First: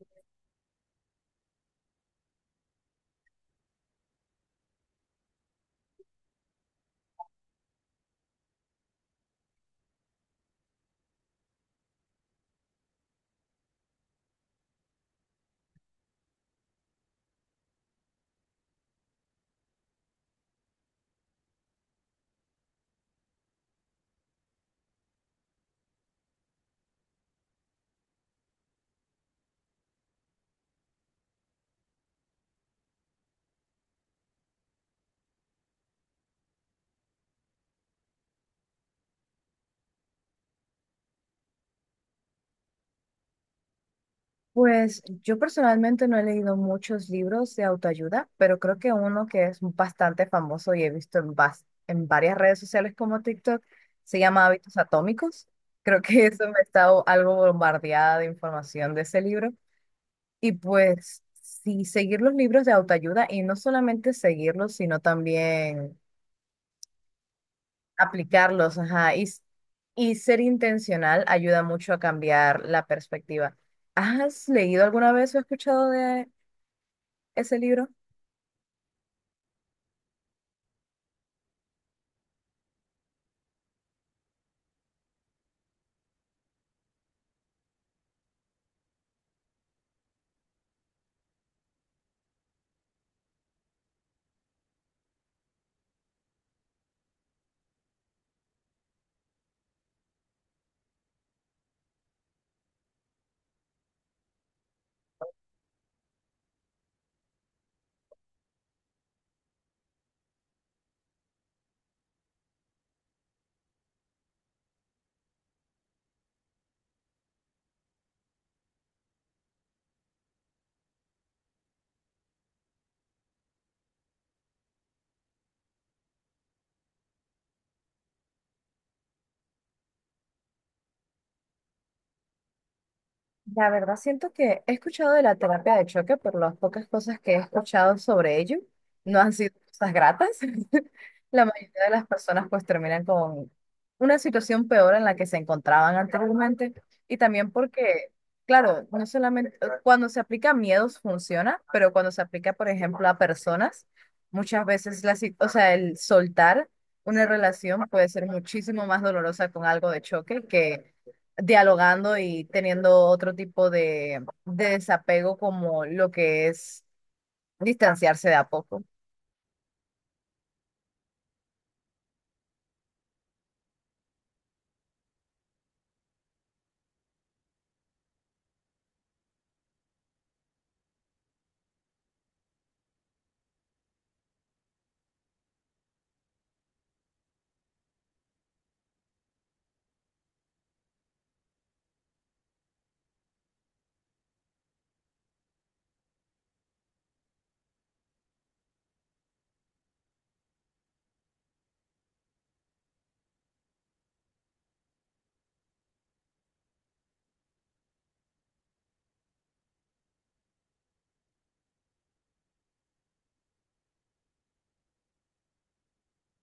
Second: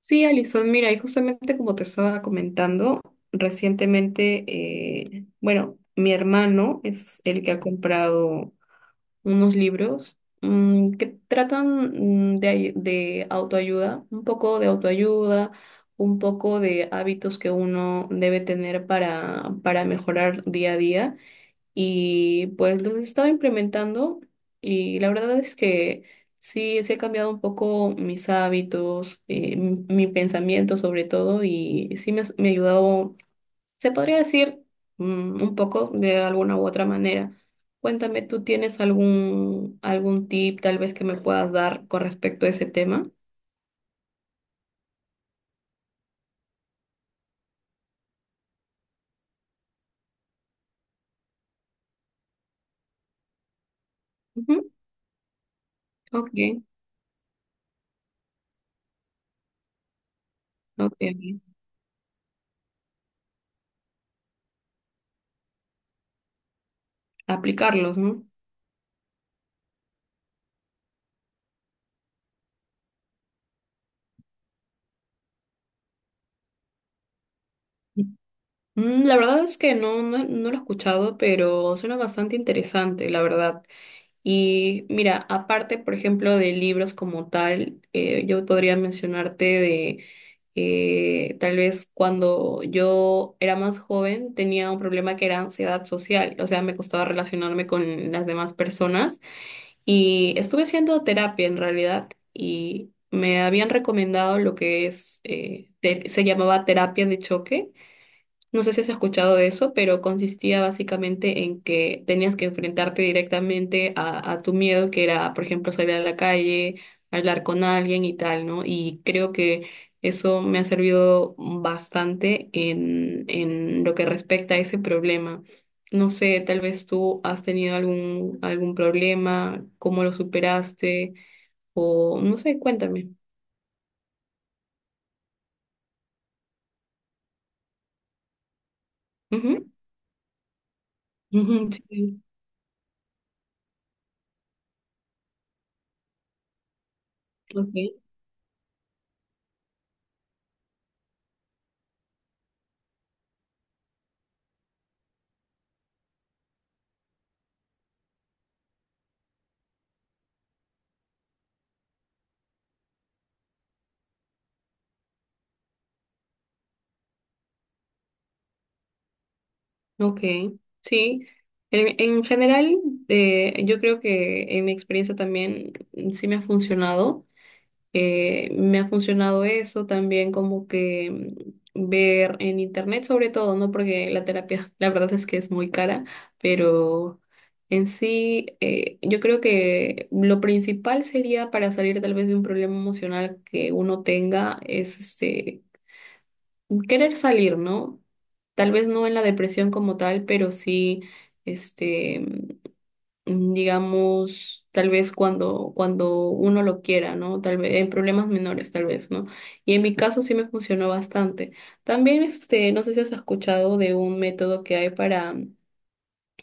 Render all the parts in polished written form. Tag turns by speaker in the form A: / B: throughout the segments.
A: Sí, Alison, mira, y justamente como te estaba comentando, recientemente, bueno, mi hermano es el que ha comprado unos libros que tratan de autoayuda, un poco de autoayuda, un poco de hábitos que uno debe tener para mejorar día a día. Y pues los he estado implementando y la verdad es que sí, sí he cambiado un poco mis hábitos, mi pensamiento sobre todo y sí me ha ayudado, se podría decir un poco de alguna u otra manera. Cuéntame, ¿tú tienes algún tip tal vez que me puedas dar con respecto a ese tema?
B: Pues yo personalmente no he leído muchos libros de autoayuda, pero creo que uno que es bastante famoso y he visto en varias redes sociales como TikTok se llama
A: Ujú.
B: Hábitos Atómicos. Creo que eso me
A: Ok,
B: está algo bombardeada de información de ese libro. Y
A: ok,
B: pues
A: ok.
B: sí, seguir los libros de autoayuda y no solamente seguirlos, sino también
A: Aplicarlos, ¿no?
B: aplicarlos, ajá, y ser intencional ayuda mucho a cambiar la perspectiva. ¿Has leído alguna vez o escuchado de ese libro?
A: La verdad es que no lo he escuchado, pero suena bastante interesante, la verdad. Y mira, aparte, por ejemplo, de libros como tal, yo podría mencionarte de tal vez cuando yo era más joven tenía un problema que era ansiedad social, o sea, me costaba relacionarme con las demás personas y estuve haciendo terapia en realidad y me habían recomendado lo que es, se llamaba terapia de choque, no sé si has escuchado de eso, pero consistía básicamente en que tenías que enfrentarte directamente a tu miedo, que era, por ejemplo, salir a la calle, hablar con alguien y tal, ¿no? Y creo que eso me ha servido bastante en lo que respecta a ese problema. No sé, tal vez tú has tenido algún problema, cómo lo superaste, o no sé, cuéntame.
B: La verdad, siento que he escuchado de la terapia de choque, pero las pocas cosas que he escuchado sobre ello no han sido
A: Ujú.
B: cosas gratas. La
A: Ujú.
B: mayoría de las personas pues terminan con una situación peor en la que se encontraban anteriormente y también
A: Sí, ok.
B: porque, claro, no solamente cuando se aplica a miedos funciona, pero cuando se aplica, por ejemplo, a personas, muchas veces la, si- o sea, el soltar una relación puede ser muchísimo más dolorosa con algo de choque que dialogando y teniendo otro tipo de desapego como lo que es distanciarse de a poco.
A: Ok, sí. En general, yo creo que en mi experiencia también sí me ha funcionado. Me ha funcionado eso también como que ver en internet sobre todo, ¿no? Porque la terapia, la verdad es que es muy cara, pero en sí, yo creo que lo principal sería para salir tal vez de un problema emocional que uno tenga es este querer salir, ¿no? Tal vez no en la depresión como tal, pero sí, este, digamos, tal vez cuando uno lo quiera, ¿no? Tal vez en problemas menores, tal vez, ¿no? Y en mi caso sí me funcionó bastante. También, este, no sé si has escuchado de un método que hay para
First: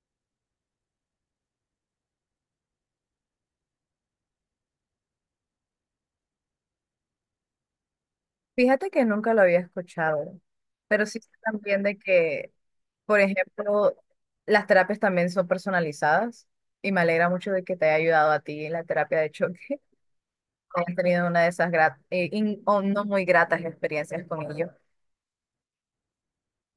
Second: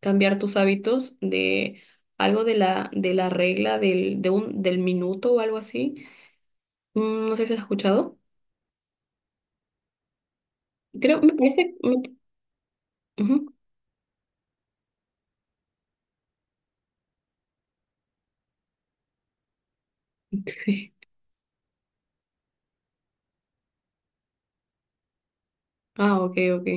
A: cambiar tus hábitos de algo de la regla del minuto o algo así. No sé si has escuchado.
B: Fíjate que nunca lo había escuchado, pero sí
A: Creo,
B: sé
A: me parece,
B: también de
A: me-
B: que, por
A: ujú.
B: ejemplo, las terapias también son personalizadas y me alegra mucho de que te haya ayudado a ti en la terapia de choque, hayas tenido una de esas o no muy gratas experiencias con ellos.
A: Ah, ok, ok.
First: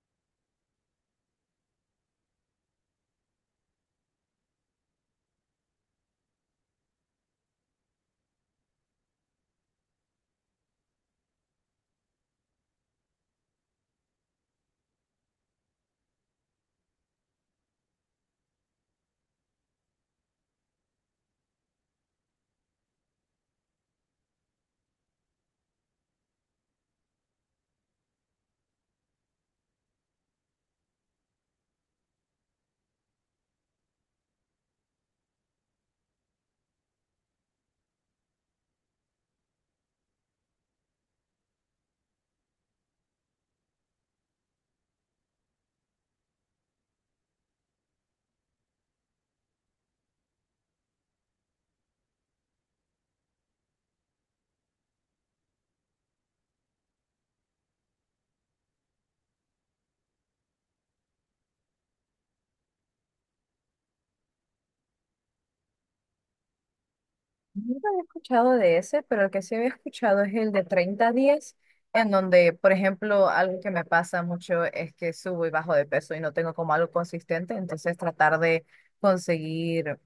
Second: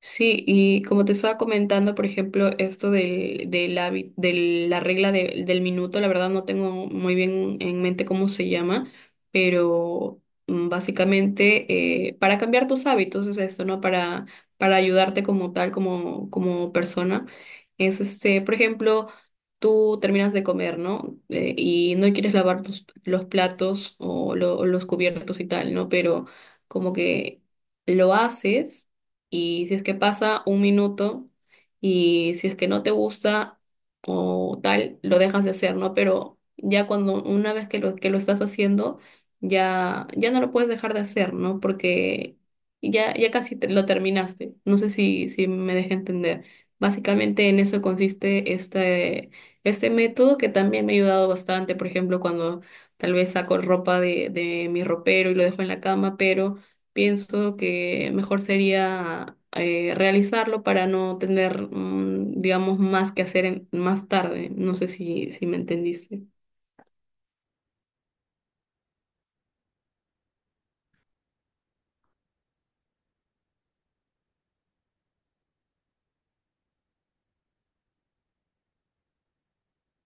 A: Sí, y como te estaba comentando, por ejemplo, esto de la regla del minuto, la verdad no tengo muy bien en mente cómo se llama, pero básicamente para cambiar tus hábitos es esto, ¿no? Para ayudarte como tal, como, como persona. Es este, por ejemplo, tú terminas de comer, ¿no? Y no quieres lavar los platos o los cubiertos y tal, ¿no? Pero como que lo haces y si es que pasa un minuto y si es que no te gusta o tal, lo dejas de hacer, ¿no? Pero ya cuando una vez que que lo estás haciendo, ya, ya no lo puedes dejar de hacer, ¿no? Porque ya casi lo terminaste. No sé si, si me dejé entender. Básicamente en eso consiste este método que también me ha ayudado bastante. Por ejemplo, cuando tal vez saco ropa de mi ropero y lo dejo en la cama, pero pienso que mejor sería realizarlo para no tener, digamos, más que hacer más tarde. No sé si, si me entendiste.
B: No había escuchado de ese, pero el que sí había escuchado es el de 30 días en donde, por ejemplo, algo que me pasa mucho es que subo y bajo de peso y no tengo como algo consistente, entonces tratar de conseguir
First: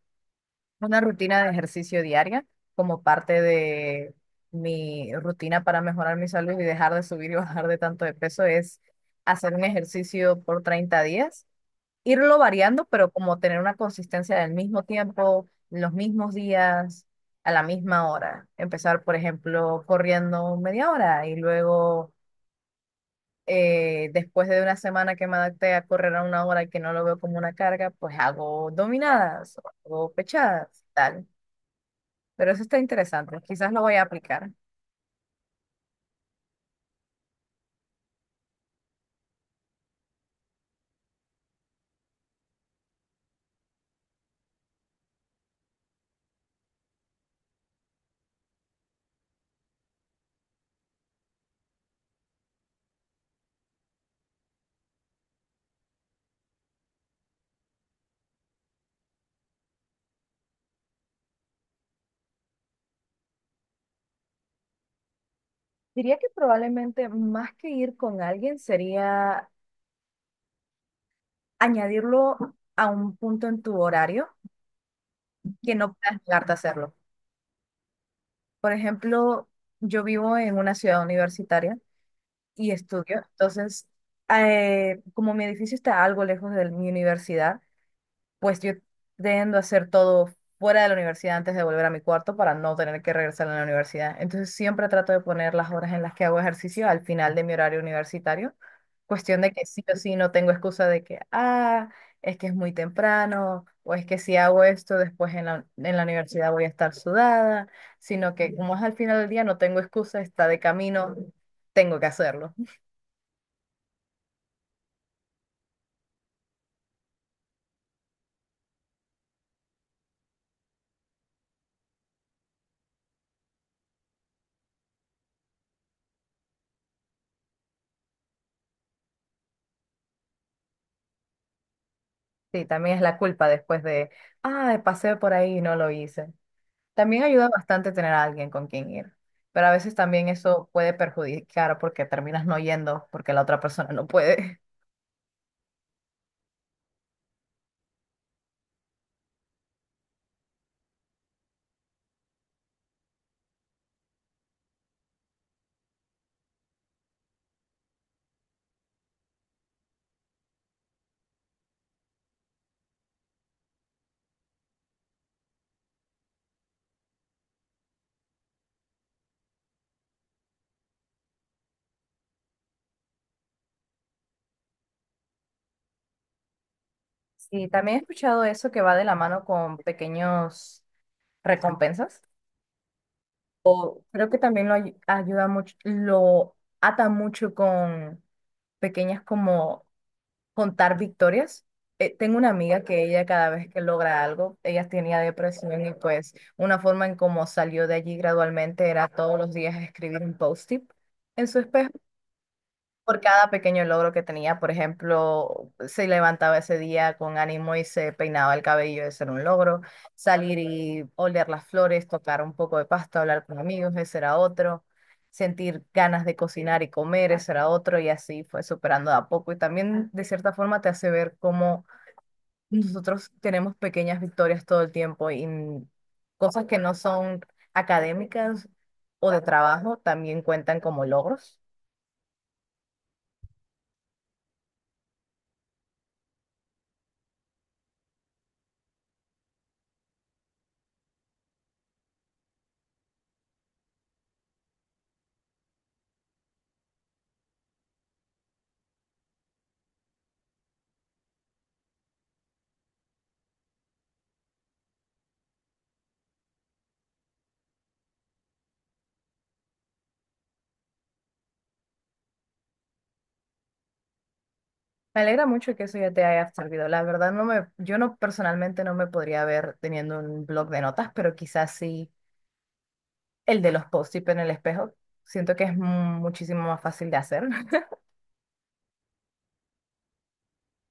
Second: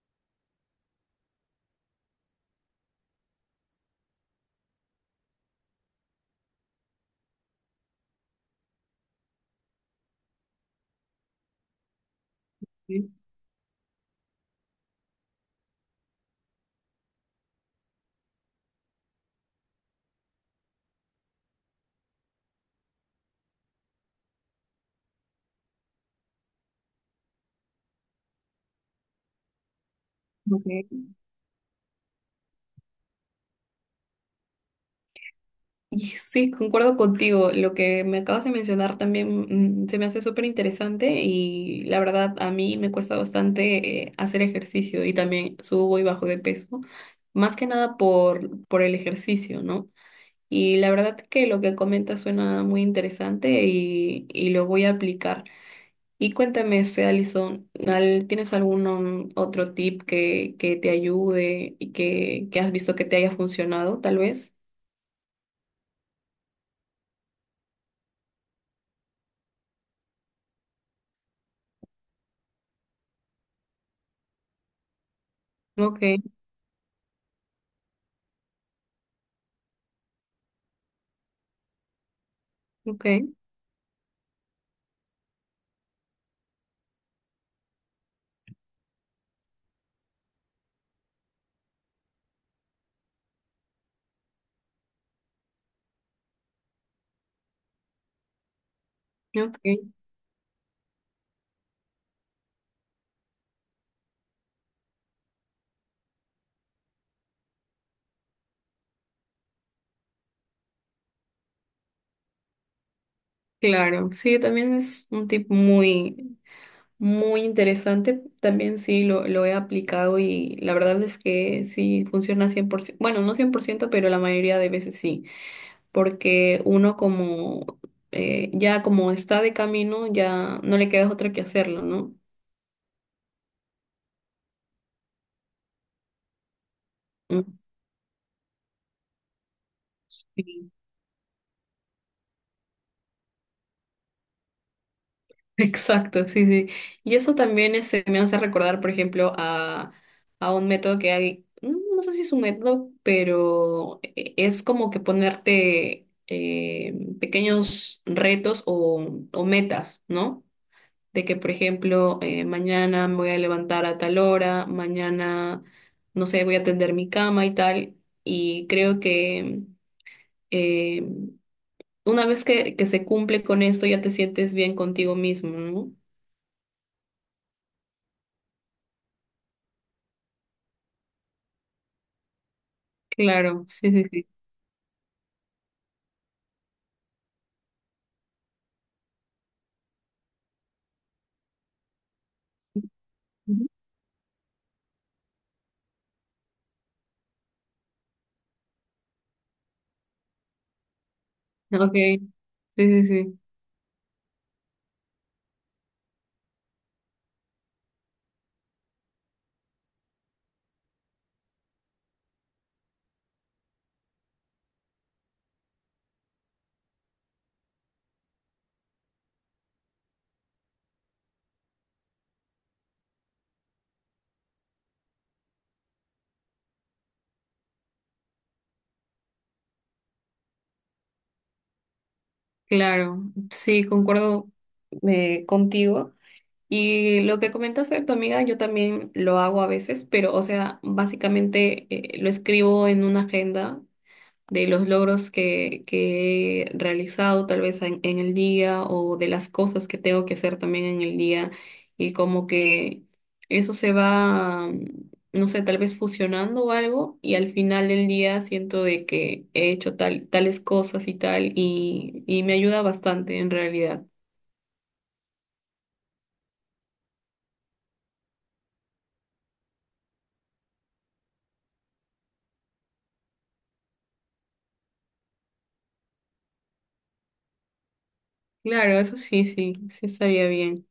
B: una rutina de ejercicio diaria como parte de mi rutina para mejorar mi salud y dejar de subir y bajar de tanto de peso es hacer un ejercicio por 30 días irlo variando, pero
A: Sí,
B: como tener una consistencia del mismo tiempo, los mismos días, a la misma hora. Empezar, por ejemplo, corriendo media hora y luego, después de una semana que me adapté a correr a una hora y que no lo veo como una carga, pues hago dominadas o hago pechadas,
A: ok.
B: tal. Pero eso está interesante, quizás lo voy a aplicar.
A: Y sí, concuerdo contigo. Lo que me acabas de mencionar también se me hace súper interesante y la verdad a mí me cuesta bastante hacer ejercicio y también subo y bajo de peso, más que nada por el ejercicio, ¿no? Y la verdad que lo que comentas suena muy interesante y lo voy a aplicar. Y cuéntame, este, Alison, ¿tienes algún otro tip que te ayude y que has visto que te haya funcionado, tal vez?
B: Diría que probablemente más que ir con alguien sería añadirlo a un punto en tu horario que no puedas
A: Ok,
B: negarte a hacerlo. Por ejemplo, yo vivo en una ciudad universitaria y
A: ok,
B: estudio, entonces, como mi edificio está algo lejos de mi universidad, pues yo tiendo a hacer todo fuera de la universidad antes de volver a mi cuarto para no tener que regresar a la universidad. Entonces siempre trato de poner las horas en las que hago ejercicio al final de mi horario universitario. Cuestión de que sí
A: ok.
B: o sí no tengo excusa de que, ah, es que es muy temprano, o es que si hago esto después en en la universidad voy a estar sudada, sino que como es al final del día no tengo excusa, está de camino, tengo que hacerlo.
A: Claro, sí, también es un tip muy interesante. También sí lo he aplicado y la verdad es que sí funciona 100%. Bueno, no 100% pero la mayoría de veces sí. Porque uno como, ya como está de camino, ya no le queda otra que hacerlo, ¿no?
B: Sí, también es la culpa después de, ah, pasé por ahí y no lo hice. También
A: Mm.
B: ayuda bastante tener a alguien con quien ir, pero a veces también eso puede perjudicar porque terminas no yendo porque la otra persona no puede.
A: Exacto, sí, sí. Y eso también este, me hace recordar, por ejemplo, a un método que hay, no sé si es un método, pero es como que ponerte pequeños retos o metas, ¿no? De que, por ejemplo, mañana me voy a levantar a tal hora, mañana, no sé, voy a tender mi cama y tal. Y creo que eh, una vez que se cumple con esto, ya te sientes bien contigo mismo, ¿no?
B: Sí, también he escuchado eso que va de la mano con pequeños recompensas,
A: Claro, sí, sí,
B: o
A: sí.
B: creo que también lo ayuda mucho, lo ata mucho con pequeñas como contar victorias. Tengo una amiga que ella cada vez
A: Ujú.
B: que logra algo, ella tenía depresión y pues una forma en cómo salió de allí gradualmente era todos los días escribir un post-it en su espejo
A: Ok, sí, sí,
B: por
A: sí,
B: cada pequeño logro que tenía. Por ejemplo, se levantaba ese día con ánimo y se peinaba el cabello, ese era un logro. Salir y oler las flores, tocar un poco de pasto, hablar con amigos, ese era otro. Sentir ganas de cocinar y comer, ese era otro. Y así fue superando de a poco. Y también, de cierta forma, te hace ver cómo nosotros tenemos pequeñas victorias todo el tiempo y cosas que no son académicas o de trabajo también cuentan como logros.
A: claro, sí, concuerdo contigo. Y lo que comentaste de tu amiga, yo también lo hago a veces, pero, o sea, básicamente lo escribo en una agenda de los logros que he realizado tal vez en el día o de las cosas que tengo que hacer también en el día y como que eso se va, no sé, tal vez fusionando o algo y al final del día siento de que he hecho tales cosas y tal y me ayuda bastante en realidad.
B: Me alegra mucho que eso ya te haya servido. La verdad, yo no personalmente no me podría ver teniendo un blog de notas, pero quizás sí el de los post-it en el espejo. Siento que es muchísimo más fácil de hacer.
A: Claro, eso sí, sí, sí estaría bien.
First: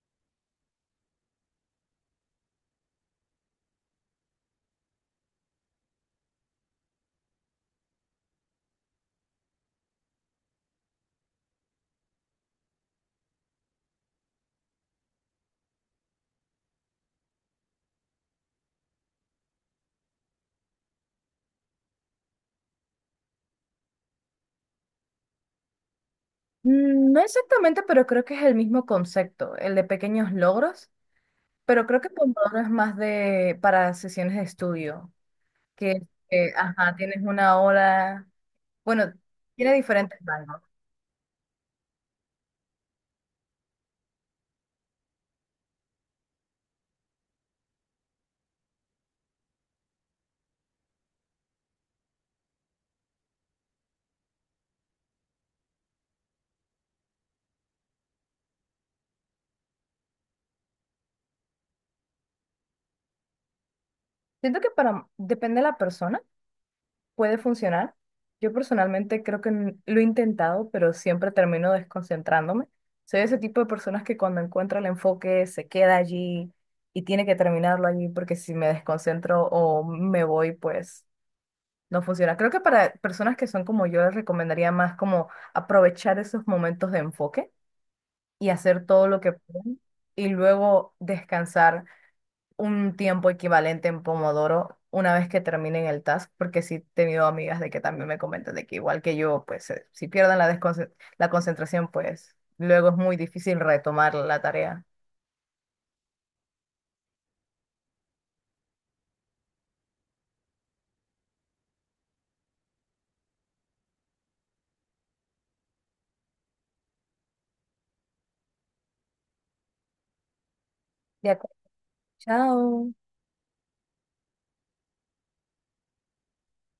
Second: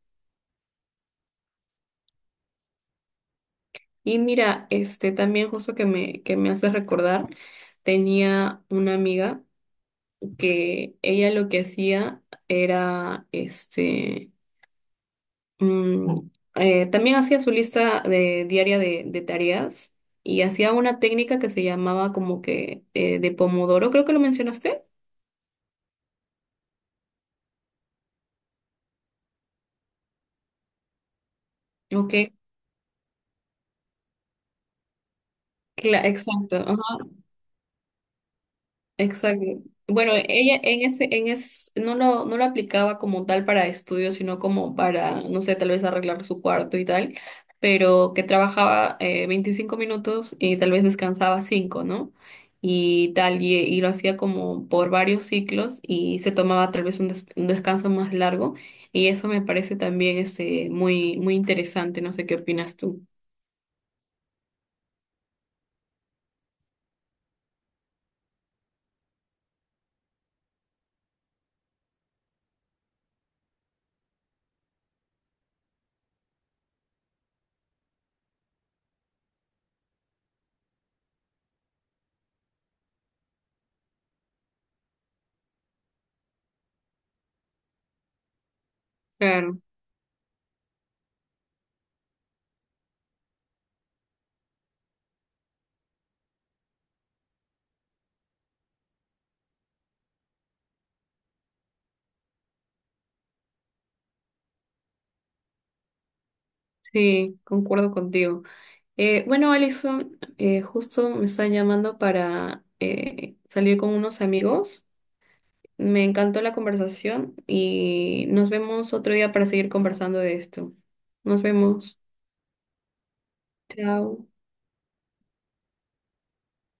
A: Y mira, este también justo que me hace recordar, tenía una amiga que ella lo que hacía era, este, mm, también hacía su lista diaria de tareas y hacía una técnica que se llamaba como que de Pomodoro, creo que lo mencionaste.
B: Mm, no exactamente, pero creo que es el mismo concepto, el de pequeños logros, pero creo que
A: Ok,
B: Pomodoro es más de para sesiones de estudio, que,
A: exacto.
B: ajá, tienes una hora, bueno,
A: Exacto.
B: tiene
A: Bueno,
B: diferentes
A: ella
B: rangos.
A: en ese, no lo aplicaba como tal para estudios, sino como para, no sé, tal vez arreglar su cuarto y tal, pero que trabajaba 25 minutos y tal vez descansaba 5, ¿no? Y tal, y lo hacía como por varios ciclos y se tomaba tal vez un, un descanso más largo y eso me parece también este, muy interesante, no sé qué opinas tú.
B: Siento que para, depende de la persona, puede funcionar. Yo personalmente creo que lo he intentado, pero siempre termino desconcentrándome. Soy ese tipo de personas que cuando encuentra el enfoque se queda allí y tiene que terminarlo allí porque si me desconcentro o me voy, pues no funciona. Creo que para personas que son como yo les recomendaría más como aprovechar esos momentos de enfoque y hacer todo lo que
A: Claro,
B: pueden y luego descansar un tiempo equivalente en Pomodoro una vez que terminen el task, porque sí he tenido amigas de que también me comentan de que igual que yo, pues si pierden la, la concentración, pues luego es muy difícil retomar la tarea.
A: sí, concuerdo contigo. Bueno, Alison, justo me están llamando para salir con unos amigos. Me encantó la conversación y nos vemos otro día para seguir conversando de esto.
B: De
A: Nos
B: acuerdo.
A: vemos.
B: Chao.
A: Chao.